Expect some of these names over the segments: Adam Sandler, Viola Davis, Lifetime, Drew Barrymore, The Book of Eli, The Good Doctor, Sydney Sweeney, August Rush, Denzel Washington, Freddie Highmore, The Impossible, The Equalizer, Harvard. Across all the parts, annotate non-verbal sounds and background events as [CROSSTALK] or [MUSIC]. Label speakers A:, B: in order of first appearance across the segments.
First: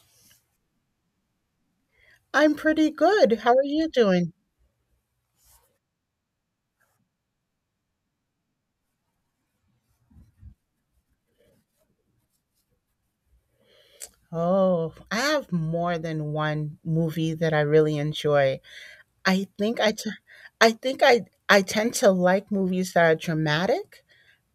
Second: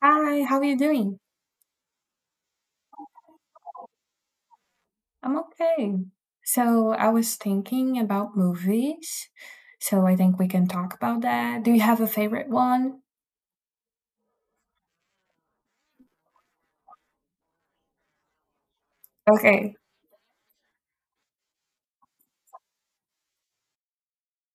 A: Hi, how are you doing?
B: I'm pretty good. How are you doing?
A: I'm okay. So I was thinking about movies. So I think we can talk about that. Do you have a favorite one?
B: Oh, I have more than one movie that I really enjoy. I
A: Okay.
B: think I, t- I think I tend to like movies that are dramatic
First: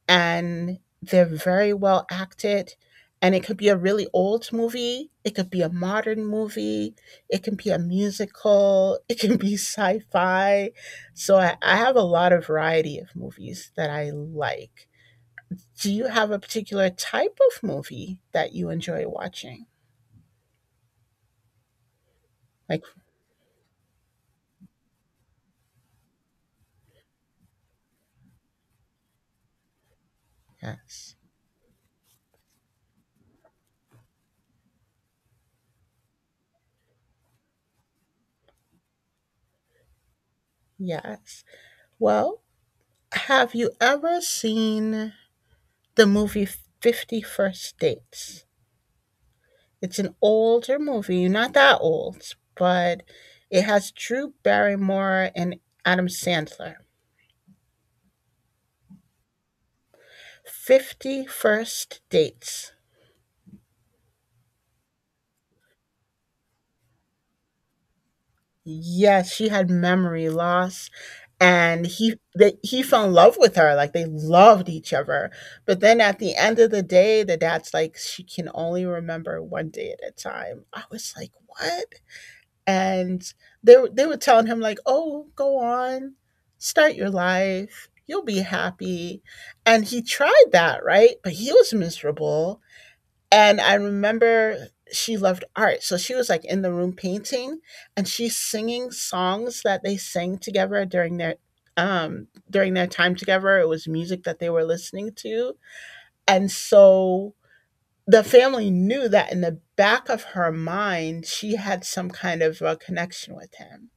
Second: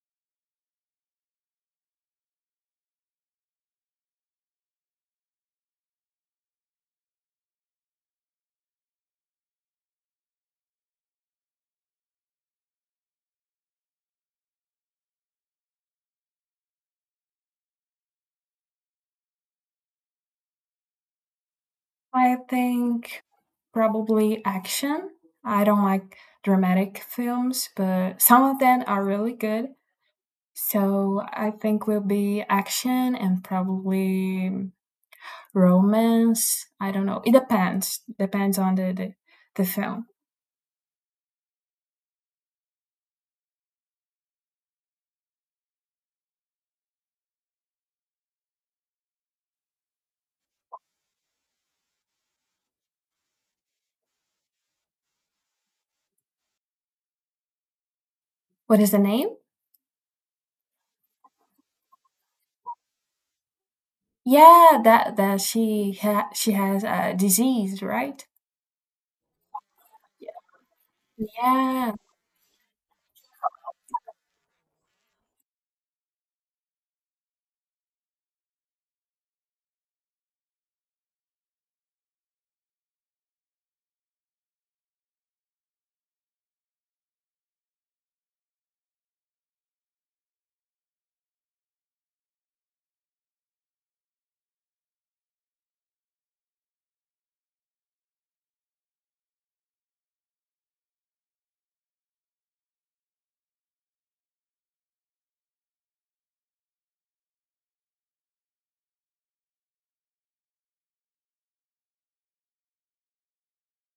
B: and they're very well acted. And it could be a really old movie. It could be a modern movie. It can be a musical. [LAUGHS] It can be [LAUGHS] sci-fi. So I have a lot of variety of movies that I like. Do you have a particular type of movie that you enjoy watching?
A: I
B: Like,
A: think probably action. I don't like dramatic films, but some of them are really good.
B: yes,
A: So I think will be action and probably romance. I don't know. It depends. Depends on the film.
B: yes. Well, have you ever seen the movie 50 First Dates? It's an older movie, not that old, but it has Drew Barrymore and Adam Sandler.
A: What is the name?
B: 50 First Dates.
A: Yeah, that she has a disease, right?
B: Yes, she had memory
A: Yeah.
B: loss and
A: Yeah.
B: he fell in love with her like they loved each other. But then at the end of the day, the dad's like she can only remember one day at a time. I was like, "What?" And they were telling him like, "Oh, go on. Start your life. You'll be happy." And he tried that, right? But he was miserable and I remember she loved art. So she was like in the room painting and she's singing songs that they sang together during their time together. It was music that they were listening to. And so the family knew that in the back of her mind she had some kind of a connection with him.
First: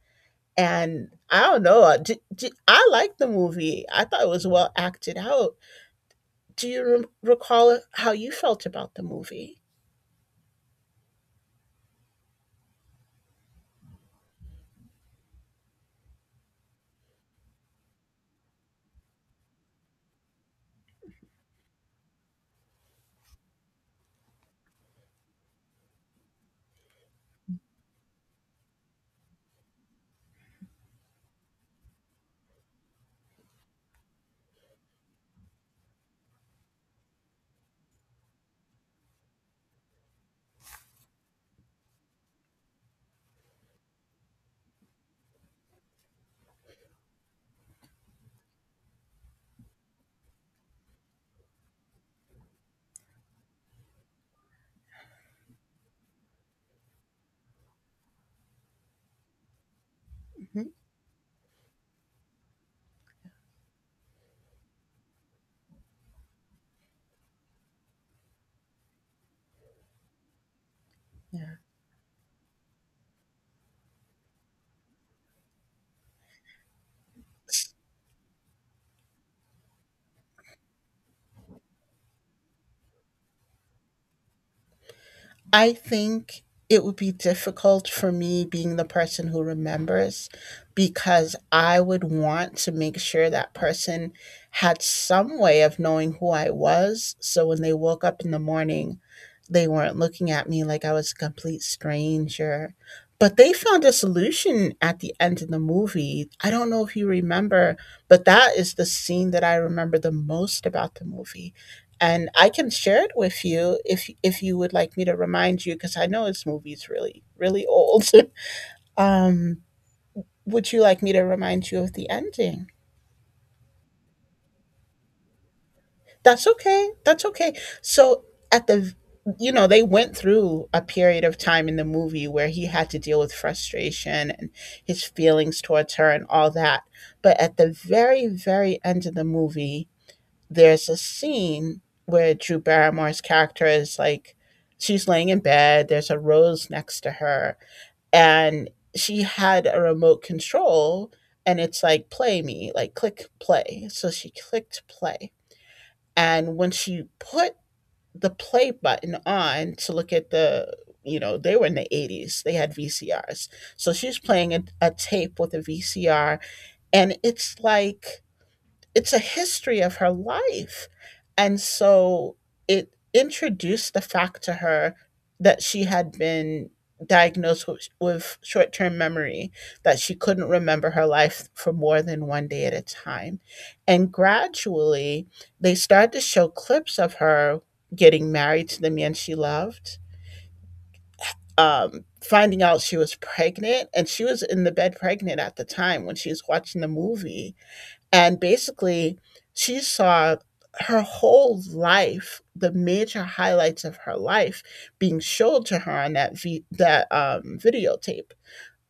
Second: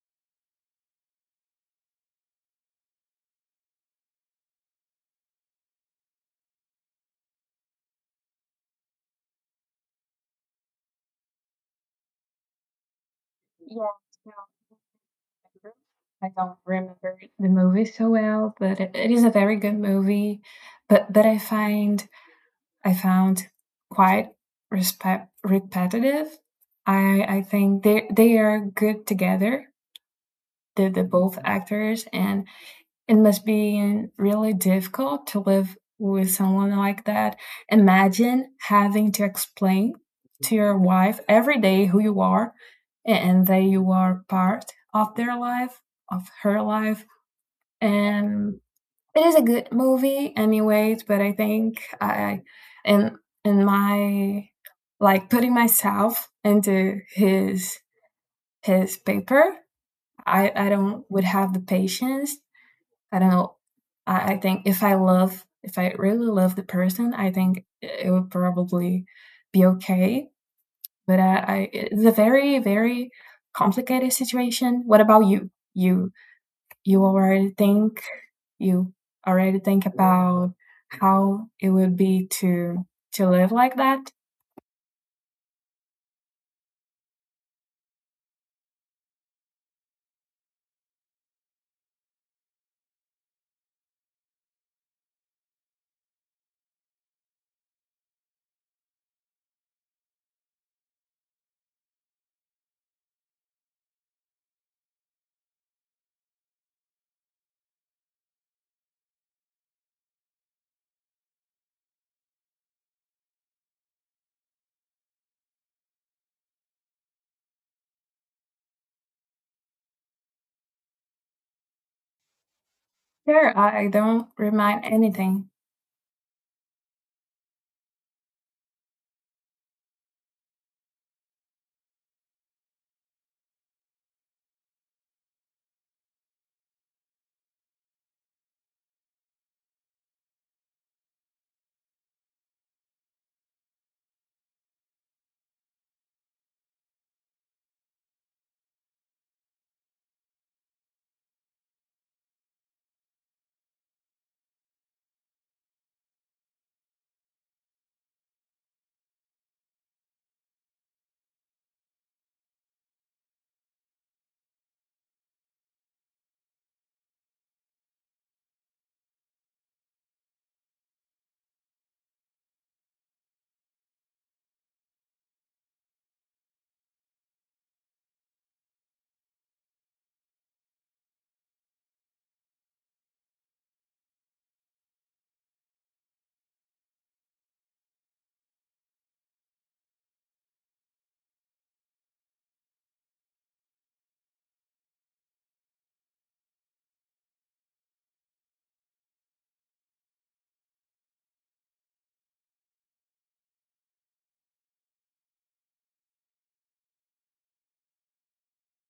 B: And I don't know. D d I liked the movie. I thought it was well acted out. Do you recall how you felt about the movie?
A: Yeah, so I don't remember the movie so well, but it is a very good movie, but I found quite respect repetitive. I think they are good together, the both actors, and it must be really difficult to live with someone like that. Imagine having to explain to your wife every day who you are and that you are part of their life, of her life. And it is a good movie, anyways, but in, in my, like putting myself into his paper. I
B: Mhm.
A: don't would have the patience. I don't know. I think, if I really love the person, I think it would probably be okay. But I it's a very, very complicated situation. What about you? You already think, you already think about how it would be to live like that.
B: I think it would be difficult for me being the person who remembers because I would want to make sure that person had some way of knowing who I was. So when they woke up in the morning, they weren't looking at me like I was a complete stranger. But they found a solution at the end of the movie. I don't know if you remember, but that is the scene that I remember the most about the movie and I can share it with you if you would like me to remind you because I know this movie's really really old. [LAUGHS] um, would you like me to remind you of the ending?
A: Sure, I don't remind anything.
B: That's okay. That's okay. So at the, you know, they went through a period of time in the movie where he had to deal with frustration and his feelings towards her and all that, but at the very very end of the movie there's a scene where Drew Barrymore's character is like, she's laying in bed, there's a rose next to her, and she had a remote control, and it's like, play me, like, click play. So she clicked play. And when she put the play button on to look at the, you know, they were in the 80s, they had VCRs. So she's playing a tape with a VCR, and it's like, it's a history of her life. And so it introduced the fact to her that she had been diagnosed with short term memory, that she couldn't remember her life for more than one day at a time. And gradually, they started to show clips of her getting married to the man she loved. Finding out she was pregnant, and she was in the bed pregnant at the time when she was watching the movie, and basically, she saw her whole life, the major highlights of her life, being showed to her on that videotape.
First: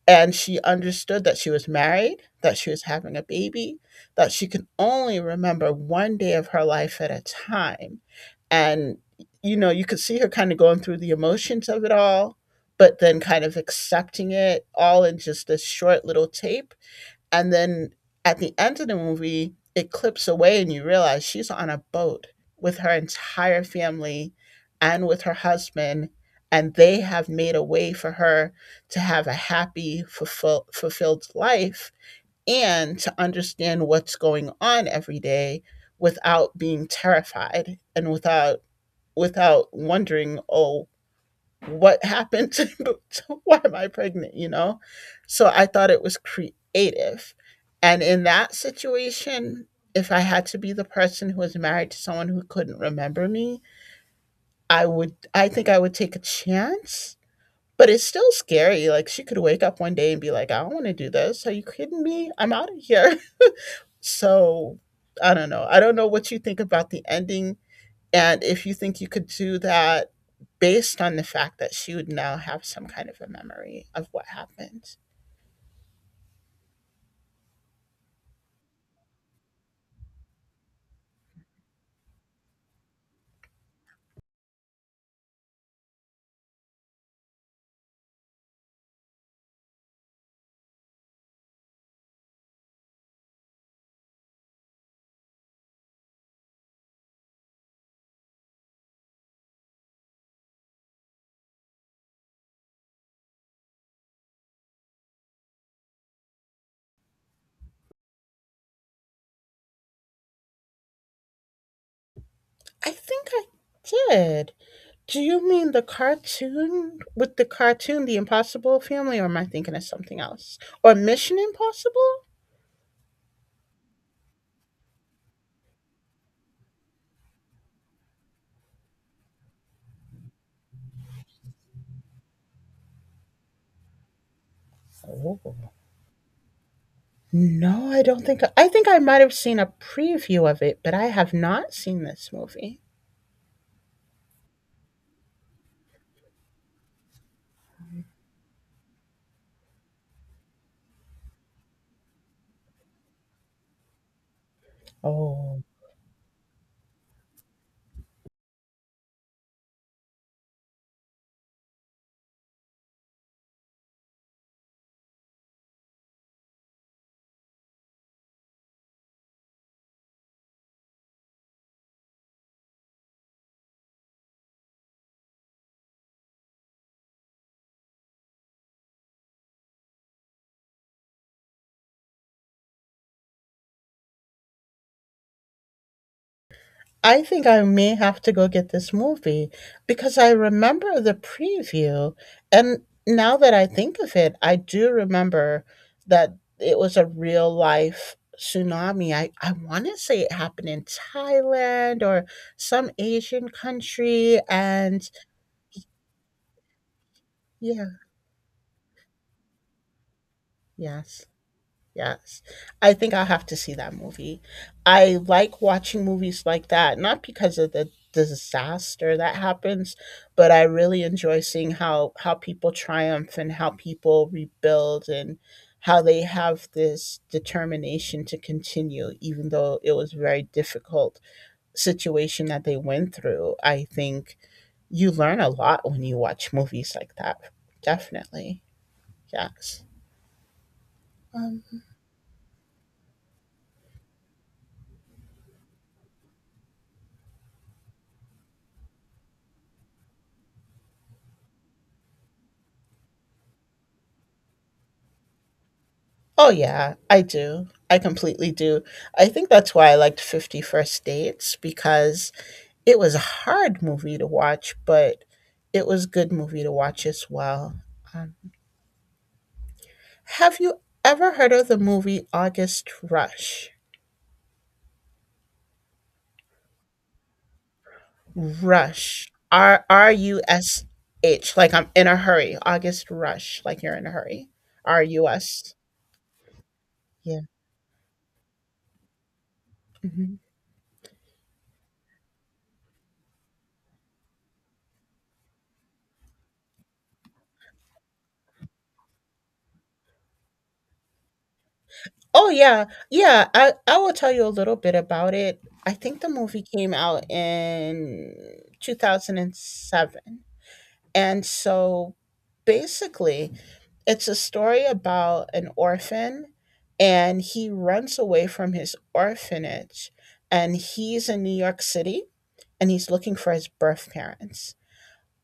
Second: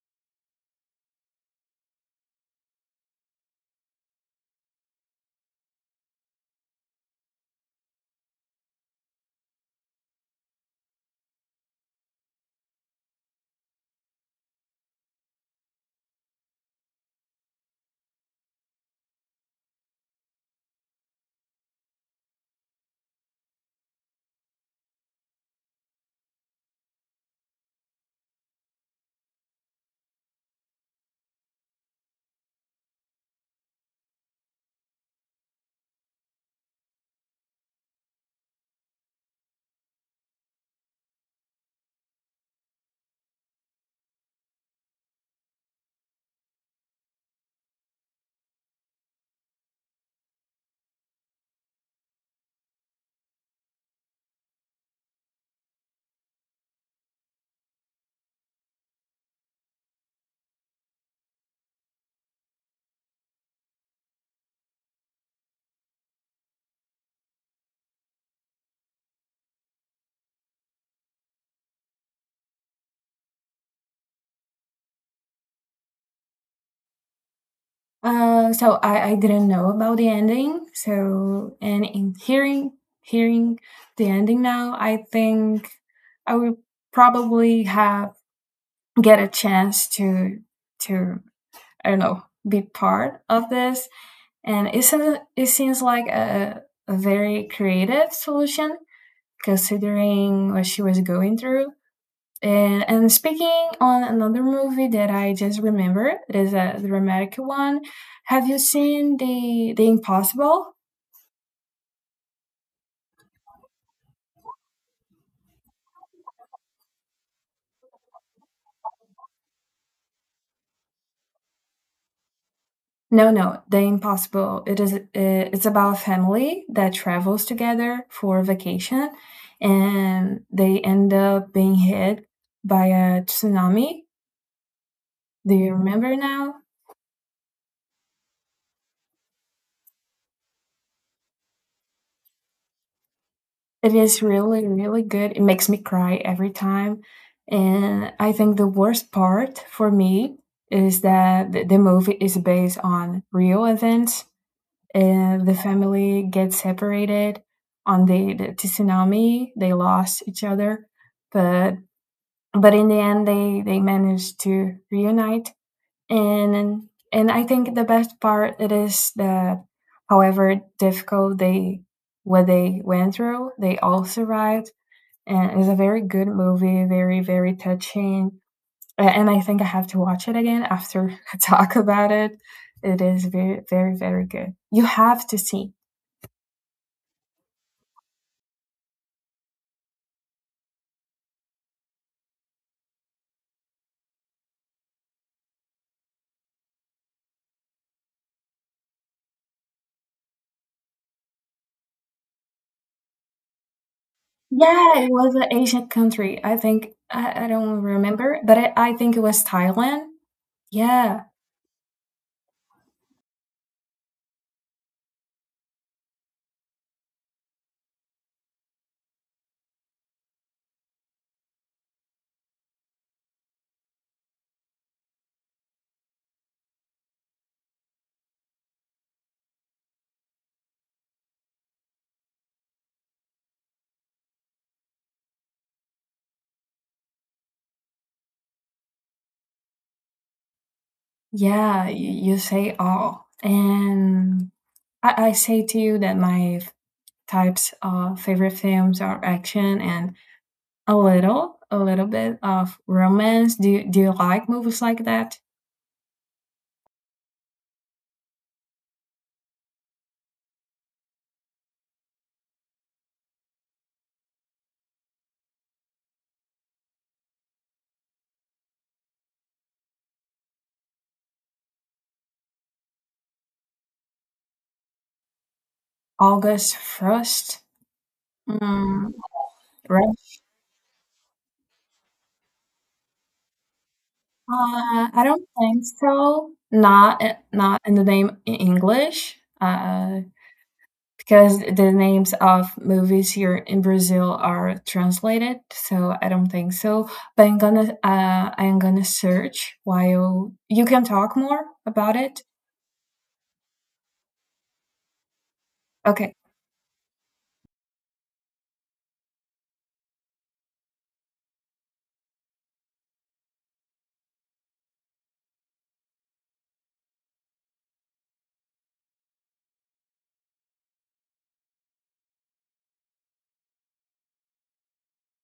B: And she understood that she was married, that she was having a baby, that she can only remember one day of her life at a time. And, you know, you could see her kind of going through the emotions of it all, but then kind of accepting it all in just this short little tape, and then at the end of the movie, it clips away and you realize she's on a boat with her entire family and with her husband. And they have made a way for her to have a happy, fulfilled life and to understand what's going on every day without being terrified and without without wondering, oh, what happened [LAUGHS] to, why am I pregnant, So I thought it was creative. And in that situation, if I had to be the person who was married to someone who couldn't remember me, I think I would take a chance. But it's still scary. Like she could wake up one day and be like, I don't want to do this. Are you kidding me? I'm out of here. [LAUGHS] So I don't know. I don't know what you think about the ending and if you think you could do that based on the fact that she would now have some kind of a memory of what happened.
A: So I didn't know about the ending. So and in hearing the ending now, I think I will probably have get a chance to I don't know, be part of this. And it seems like a very creative solution, considering what she was going through. And speaking on another movie that I just remembered, it is a dramatic one. Have you seen the Impossible?
B: I think I did. Do you mean the cartoon with the cartoon The Impossible Family or am I thinking of something else? Or Mission Impossible?
A: No, no, the Impossible. It's about a family that travels together for vacation, and they end up being hit by a tsunami.
B: Oh.
A: Do you remember now?
B: No, I don't think I might have seen a preview of it, but I have not seen this movie.
A: It is really, really good. It makes me cry every time. And I think the worst part for me is that the movie is based on real events. And the
B: Oh.
A: family gets separated on the tsunami. They lost each other, but but in the end, they managed to reunite. And I think the best part it is that, however difficult they what they went through, they all survived, and it's a very good movie, very very touching. And I think I have to watch it again after [LAUGHS] I talk about it. It is very very very good. You have to see.
B: I think I may have to go get this movie because I remember the preview. And now that I think of it, I do remember that it was a real life tsunami. I want to say it happened in Thailand or some Asian country.
A: Yeah,
B: And
A: it was an Asian country. I think I don't
B: yeah,
A: remember, but I think it was Thailand.
B: yes.
A: Yeah,
B: Yes. I think I'll have to see that movie. I like watching movies like that, not because of the disaster that happens, but I really enjoy seeing how people triumph and how people rebuild and how they have this determination to continue even though it was a very difficult situation that they went through. I think you learn a lot when you watch movies like that. Definitely. Yes. Um.
A: yeah. You say all, and I say to you that types of favorite films are action and a little bit of romance. Do you like movies like that?
B: Oh, yeah, I do. I completely do. I think that's why I liked 50 First Dates because it was a hard movie to watch, but it was good movie to watch as well. Um, have you ever heard of the movie August Rush?
A: August Frost, mm,
B: Rush.
A: Red
B: R U S H. Like I'm in a hurry. August Rush. Like you're in a hurry. R
A: Flag. I
B: U
A: don't
B: S.
A: think so. Not i-
B: Yeah.
A: not in the name in English,
B: Mm-hmm.
A: because the names of movies here in Brazil are translated. So I don't think so. But I'm gonna search while you can talk more about it.
B: Oh yeah, yeah. I will tell you a little bit about it. I think the
A: Okay.
B: movie came out in 2007. And seven, and so basically, it's a story about an orphan and he runs away from his orphanage and he's in New York City and he's looking for his birth parents.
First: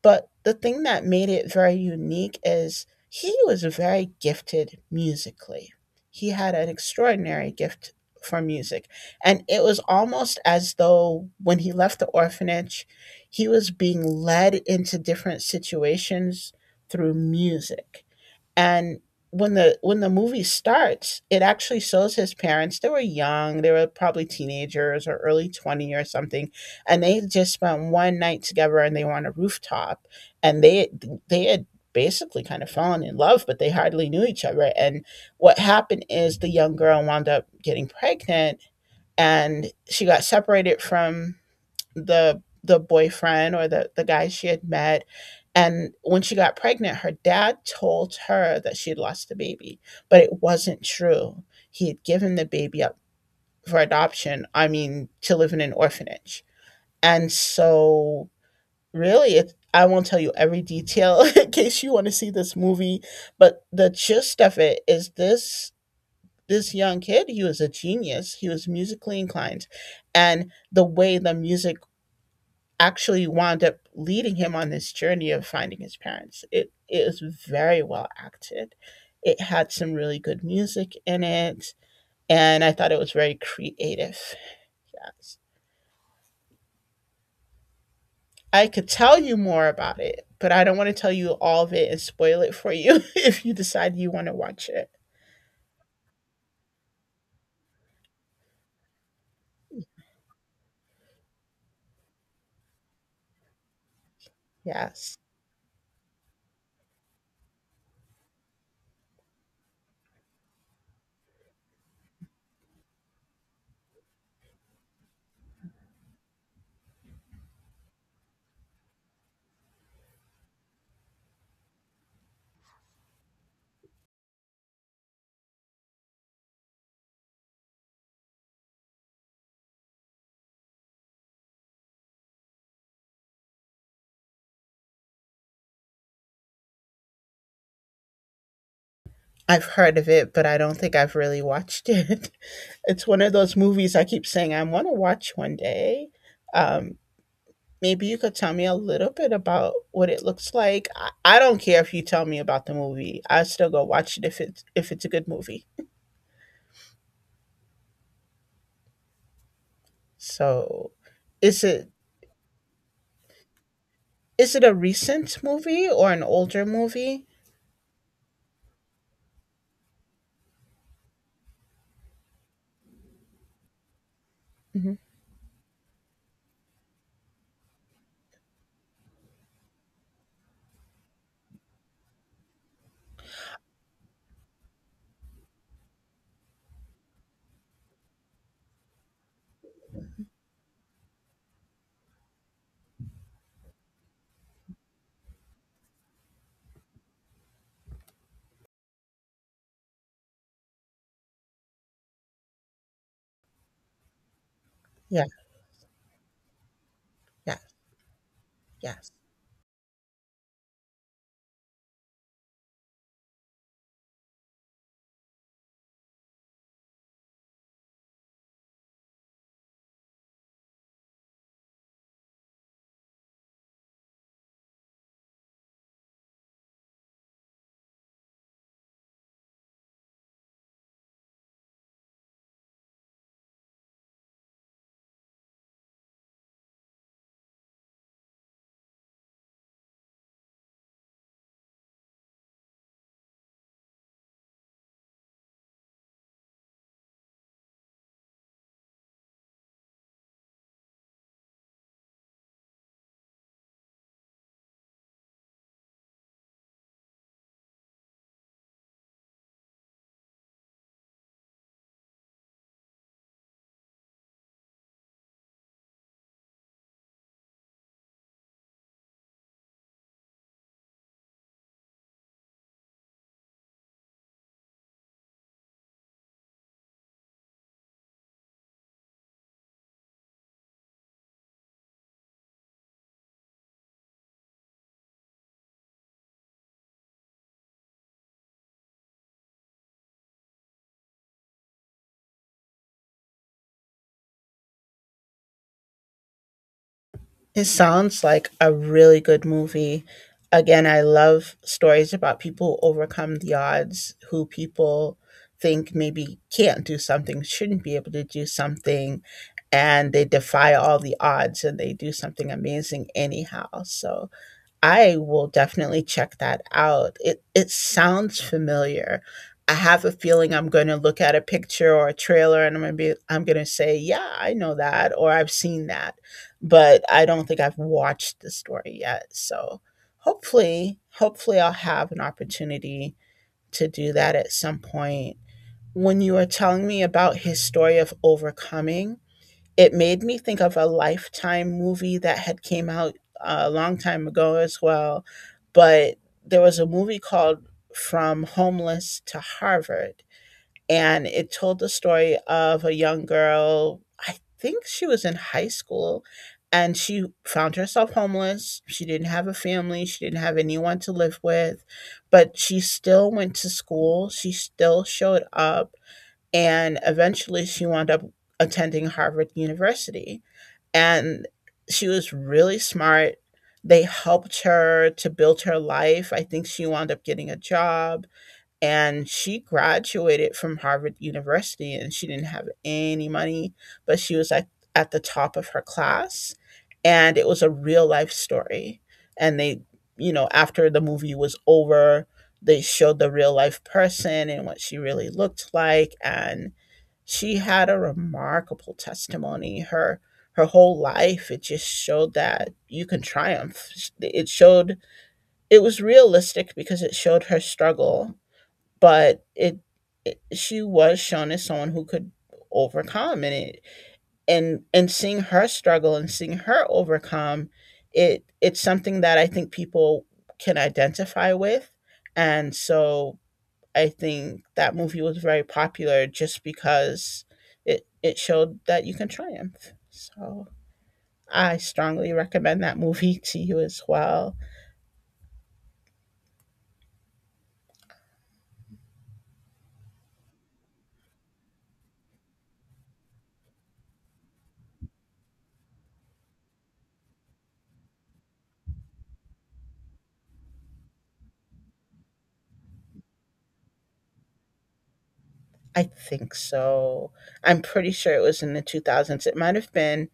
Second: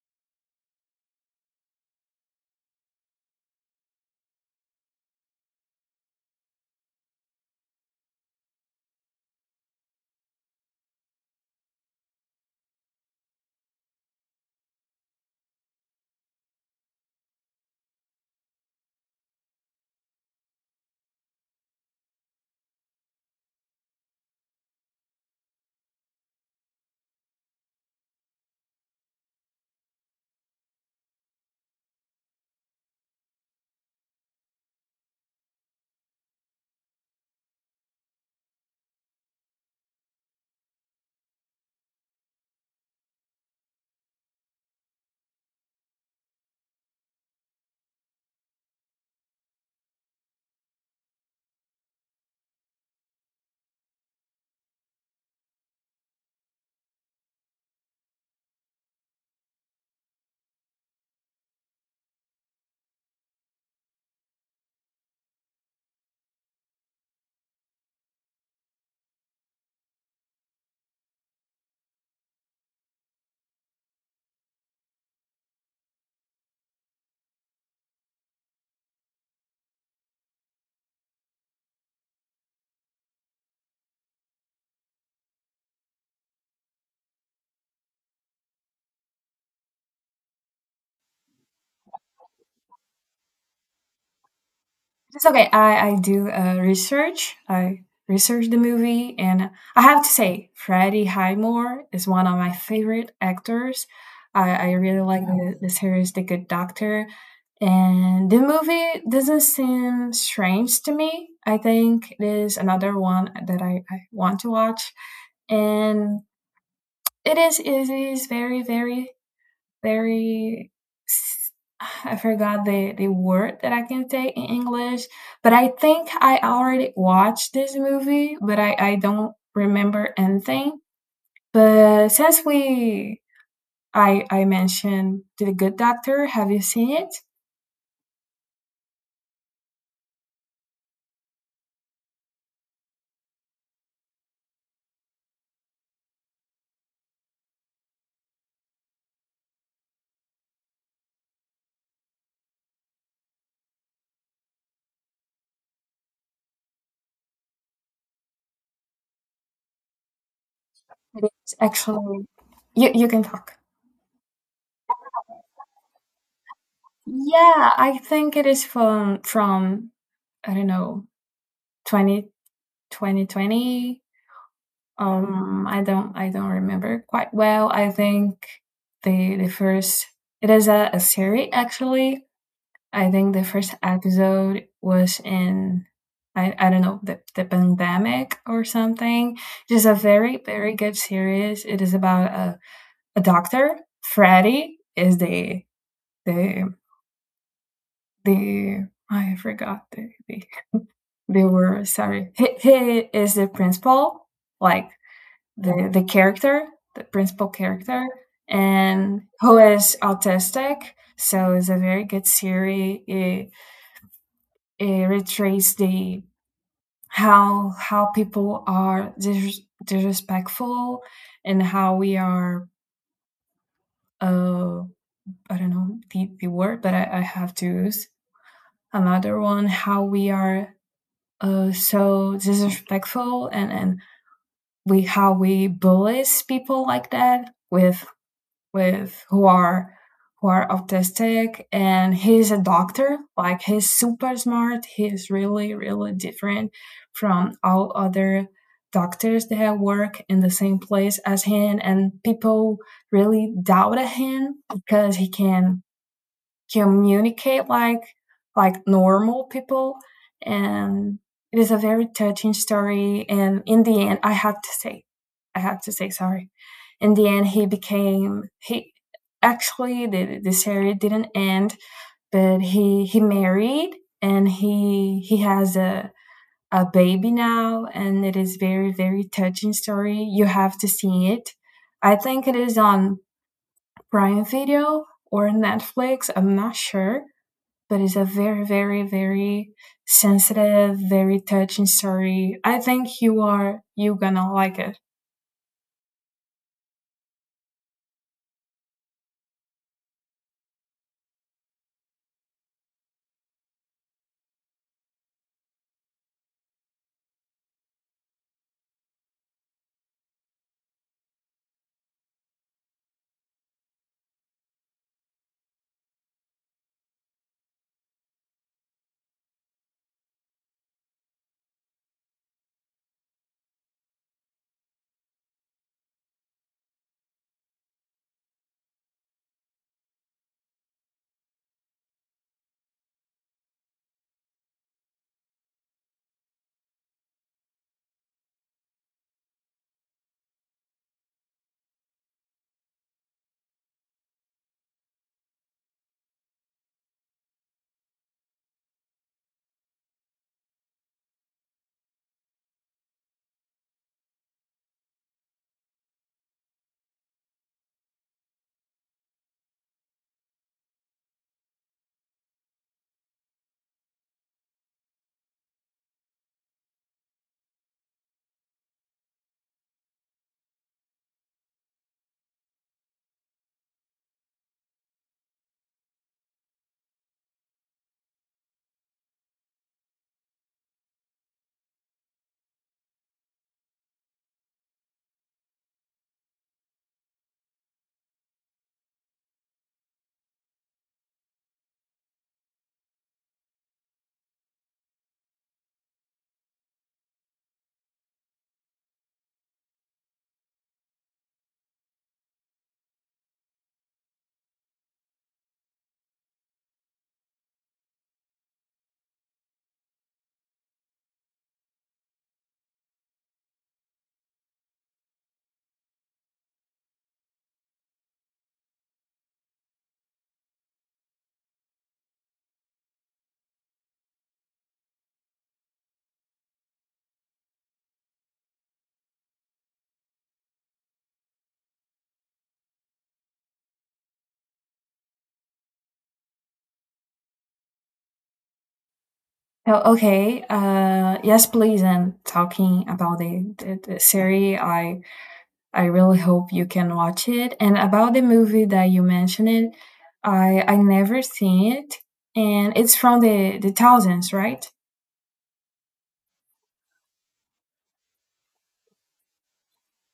B: But the thing that made it very unique is he was very gifted musically. He had an extraordinary gift for music. And it was almost as though when he left the orphanage, he was being led into different situations through music, and when the movie starts, it actually shows his parents. They were young, they were probably teenagers or early 20 or something, and they just spent one night together and they were on a rooftop, and they had basically kind of fallen in love, but they hardly knew each other. And what happened is the young girl wound up getting pregnant and she got separated from the boyfriend or the guy she had met. And when she got pregnant her dad told her that she had lost the baby, but it wasn't true. He had given the baby up for adoption, I mean to live in an orphanage. And so really it, I won't tell you every detail [LAUGHS] in case you want to see this movie, but the gist of it is this: this young kid, he was a genius, he was musically inclined, and the way the music actually wound up leading him on this journey of finding his parents. It was very well acted. It had some really good music in it, and I thought it was very creative. Yes. I could tell you more about it, but I don't want to tell you all of it and spoil it for you [LAUGHS] if you decide you want to watch it.
A: It's okay. I do research. I research the movie, and I have to say, Freddie Highmore is one of my favorite actors. I really
B: Yes.
A: like, wow, the series The Good Doctor, and the movie doesn't seem strange to me. I think it is another one that I want to watch, and it is very very very, I forgot the word that I can say in English, but I think I already watched this movie, but I don't remember anything. But since we I mentioned The Good Doctor, have you seen it?
B: I've heard of it, but I don't think I've really watched it. [LAUGHS] It's one of those movies I keep saying I want to watch one day. Um, Maybe you could tell me a little bit about what it looks like. I don't care if you tell me about the movie. I still go watch it if it's a good movie. So,
A: It's
B: is it
A: actually you can talk.
B: is it a recent movie or an older movie?
A: Yeah, I think it is from, I don't know, twenty twenty twenty.
B: Hmm.
A: I don't remember quite well. I think the first it is a series, actually. I think the first episode was in, I don't know, the pandemic or something. Just a very very good series. It is about a doctor. Freddy is the the. I forgot the word. Sorry, he is the principal. Like
B: Yeah,
A: the character, the principal
B: yeah,
A: character,
B: yes.
A: and who is autistic. So it's a very good series. It retraces the how people are disrespectful and how we are. Uh, I don't know the word, but I have to use another one. How we are so disrespectful, and we how we bully people like that with who are autistic, and he's a doctor, like he's super smart, he's really really different from all other doctors that work in the same place as him, and people really doubted him because he can communicate like normal people. And it is a very touching story, and in the end, I had to say sorry. In the end, he became he actually, the series didn't end, but he married, and he has a baby now, and it is very very touching story. You have to see it. I think it is on Prime Video or Netflix, I'm not sure, but it's a very, very, very sensitive, very touching story. I think you gonna like it.
B: It sounds like a really good movie. Again, I love stories about people who overcome the odds, who people think maybe can't do something, shouldn't be able to do something, and they defy all the odds and they do something amazing anyhow. So I will definitely check that out. It sounds familiar. I have a feeling I'm going to look at a picture or a trailer and I'm going to say, "Yeah, I know that," or "I've seen that." But I don't think I've watched the story yet. So, hopefully I'll have an opportunity to do that at some point. When you were telling me about his story of overcoming, it made me think of a Lifetime movie that had came out a long time ago as well, but there was a movie called From Homeless to Harvard, and it told the story of a young girl. I think she was in high school, and she found herself homeless. She didn't have a family, she didn't have anyone to live with, but she still went to school, she still showed up, and eventually she wound up attending Harvard University. And she was really smart. They helped her to build her life. I think she wound up getting a job, and she graduated from Harvard University, and she didn't have any money, but she was at the top of her class. And it was a real life story. And they after the movie was over, they showed the real life person and what she really looked like. And she had a remarkable testimony. Her whole life, it just showed that you can triumph. It showed, it was realistic because it showed her struggle, but it, she was shown as someone who could overcome. And it and seeing her struggle and seeing her overcome, it's something that I think people can identify with. And so I think that movie was very popular just because it showed that you can triumph. So I strongly recommend that movie [LAUGHS] to you as well.
A: Oh, okay. Yes, please. And talking about the series, I really hope you can watch it. And about the movie that you mentioned, it I never seen it, and it's from the thousands, right?
B: I think so. I'm pretty sure it was in the 2000s. It might have been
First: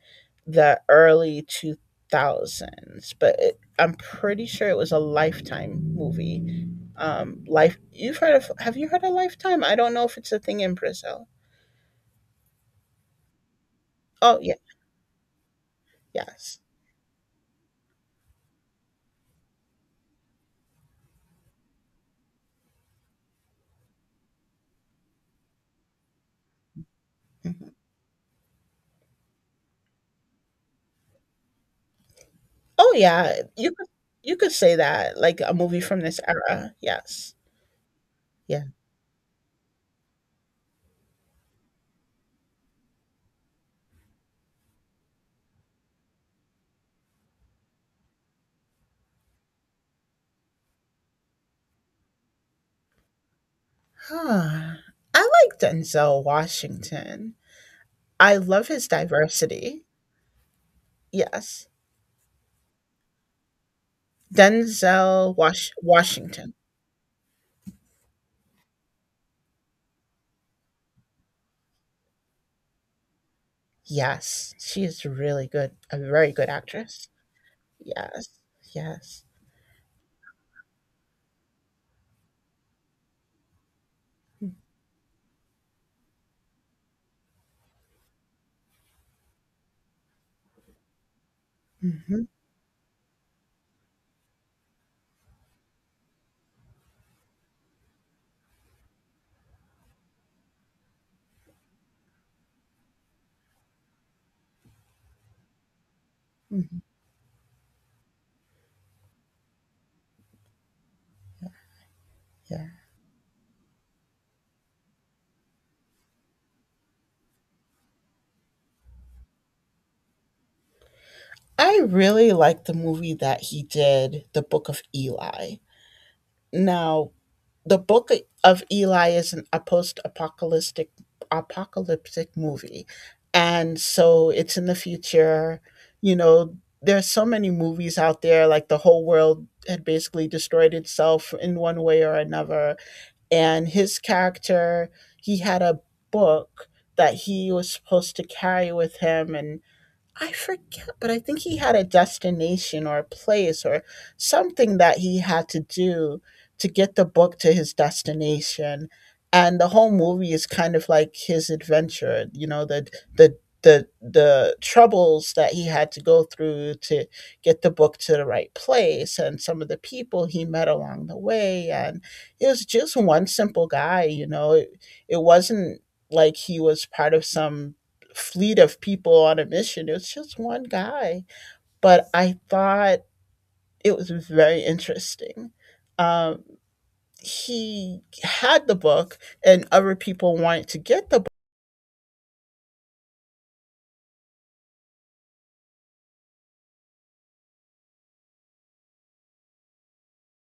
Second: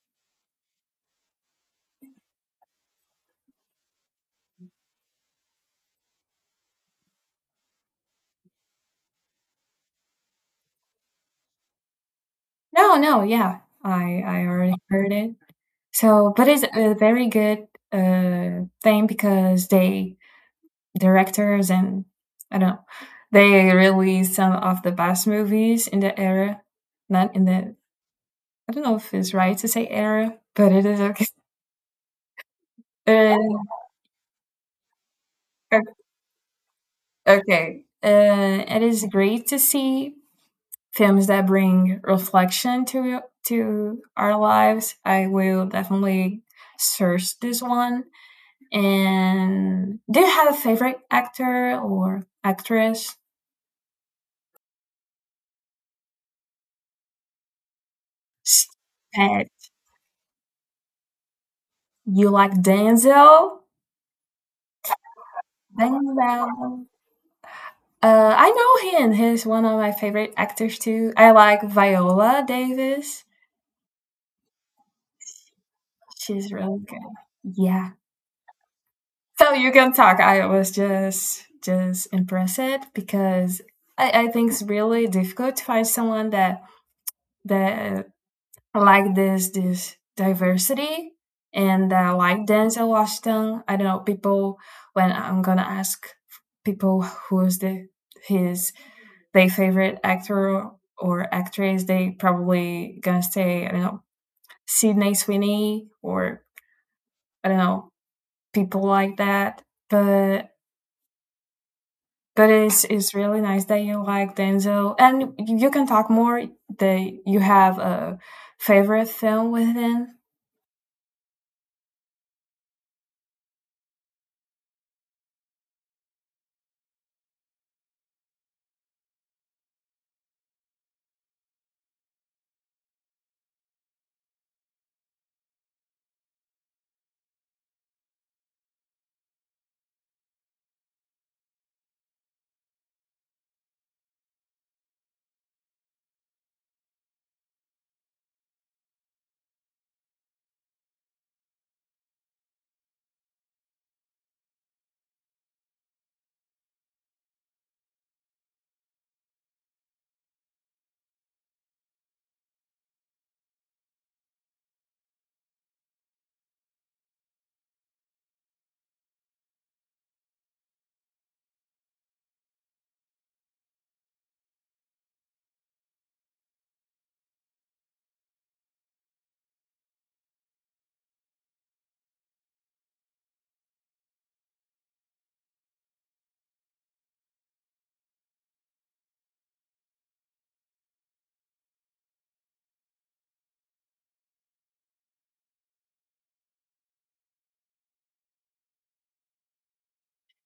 B: the early 2000s, but I'm pretty sure it was a Lifetime movie. Life. You've heard of? Have you heard of Lifetime? I don't know if it's a thing in Brazil.
A: No, no, yeah, I
B: Oh
A: I
B: yeah,
A: already heard it. So, but
B: yes.
A: it's a very good thing because they directors, and I don't know. They released some of the best movies in the era. Not in
B: Mhm.
A: the I don't know if it's right to say era, but it is okay.
B: Oh, yeah,
A: [LAUGHS]
B: you could say that, like a movie
A: Uh,
B: from this era, yes.
A: okay. Uh,
B: Yeah.
A: it is great to see films that bring reflection to our lives. I will definitely search this one. And do you have a favorite actor or actress?
B: Huh, I like Denzel Washington. I love his
A: Uh,
B: diversity. Yes.
A: you like Denzel?
B: Denzel
A: Bang Bang.
B: Washington.
A: I know him. He's one of my favorite actors too. I like Viola Davis.
B: Yes, she is really good, a very good
A: She's really good.
B: actress.
A: Yeah.
B: Yes, yes.
A: So you can talk. I was just impressed because I think it's really difficult to find someone that I like this diversity, and I
B: Mhm,
A: like Denzel Washington. I don't know, people when I'm gonna ask people who's his their favorite actor or actress, they probably gonna say, I don't know, Sydney Sweeney, or
B: mhm,
A: I don't know, people like that. But but
B: yeah.
A: it's really nice that you like Denzel, and you can talk more. That you have a favorite film with him.
B: I really like the movie that he did, The Book of Eli. Now the Book of Eli is a post-apocalyptic apocalyptic movie, and so it's in the future. You know, there's so many movies out there. Like, the whole world had basically destroyed itself in one way or another, and his character, he had a book that he was supposed to carry with him, and I forget, but I think he had a destination or a place or something that he had to do to get the book to his destination. And the whole movie is kind of like his adventure, you know, the the the troubles that he had to go through to get the book to the right place and some of the people he met along the way. And it was just one simple guy, you know. It wasn't like he was part of some fleet of people on a mission. It was just one guy, but I thought it was very interesting. Um, he had the book, and other people wanted to get the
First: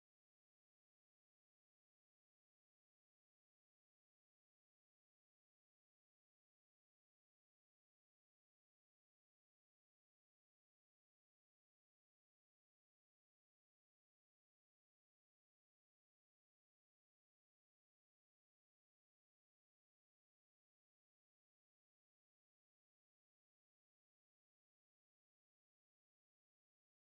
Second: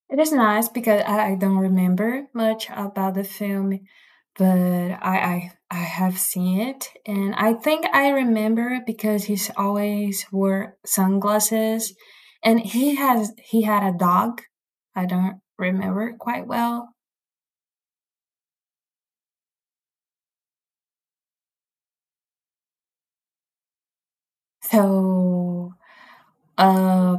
A: It is nice because I don't remember much about the film, but I have seen it, and I think I remember because he's always wore sunglasses, and he had a dog. I don't remember quite well, so uh,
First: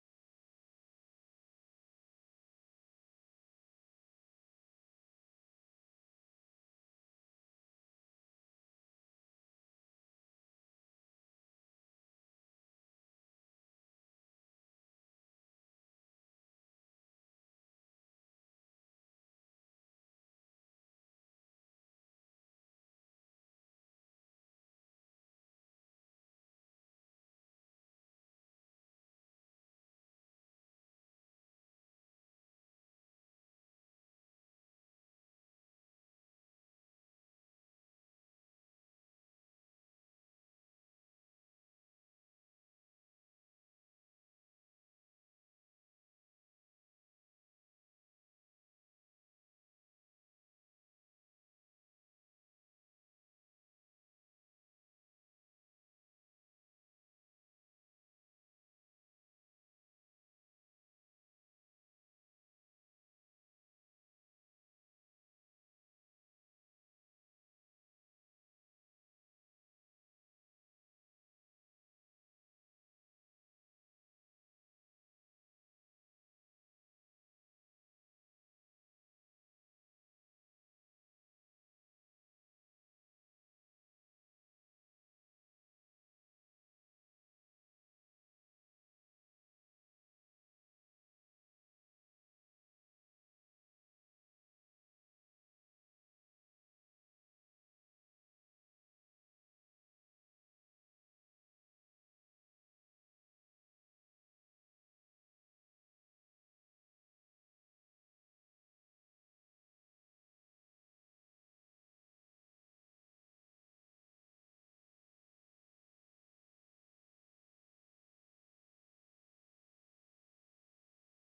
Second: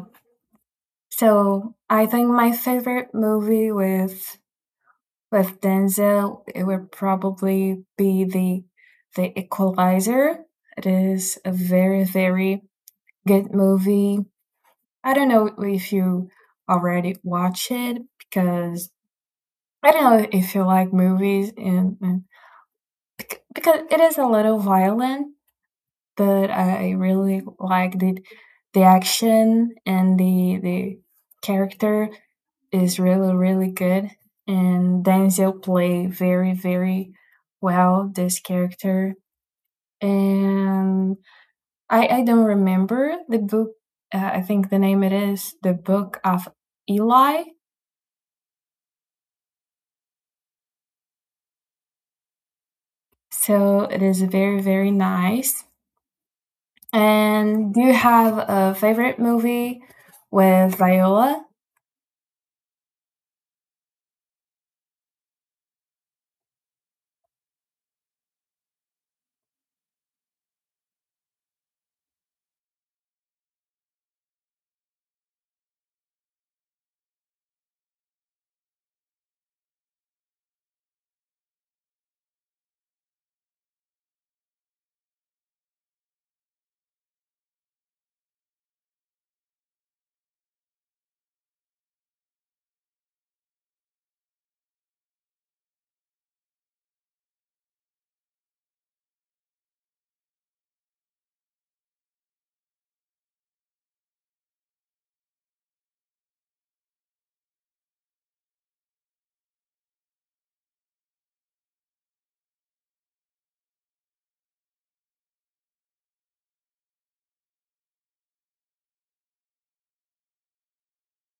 A: I think my favorite movie with Denzel, it would probably be the Equalizer. It is a very, very good movie. I don't know if you already watch it because I don't know if you like movies, and because it is a little violent, but I really liked the action, and the character is really really good, and Denzel play very very well this character. And I don't remember the book. I think the name it is the Book of Eli. So it is very very nice. And do you have a favorite movie with Viola?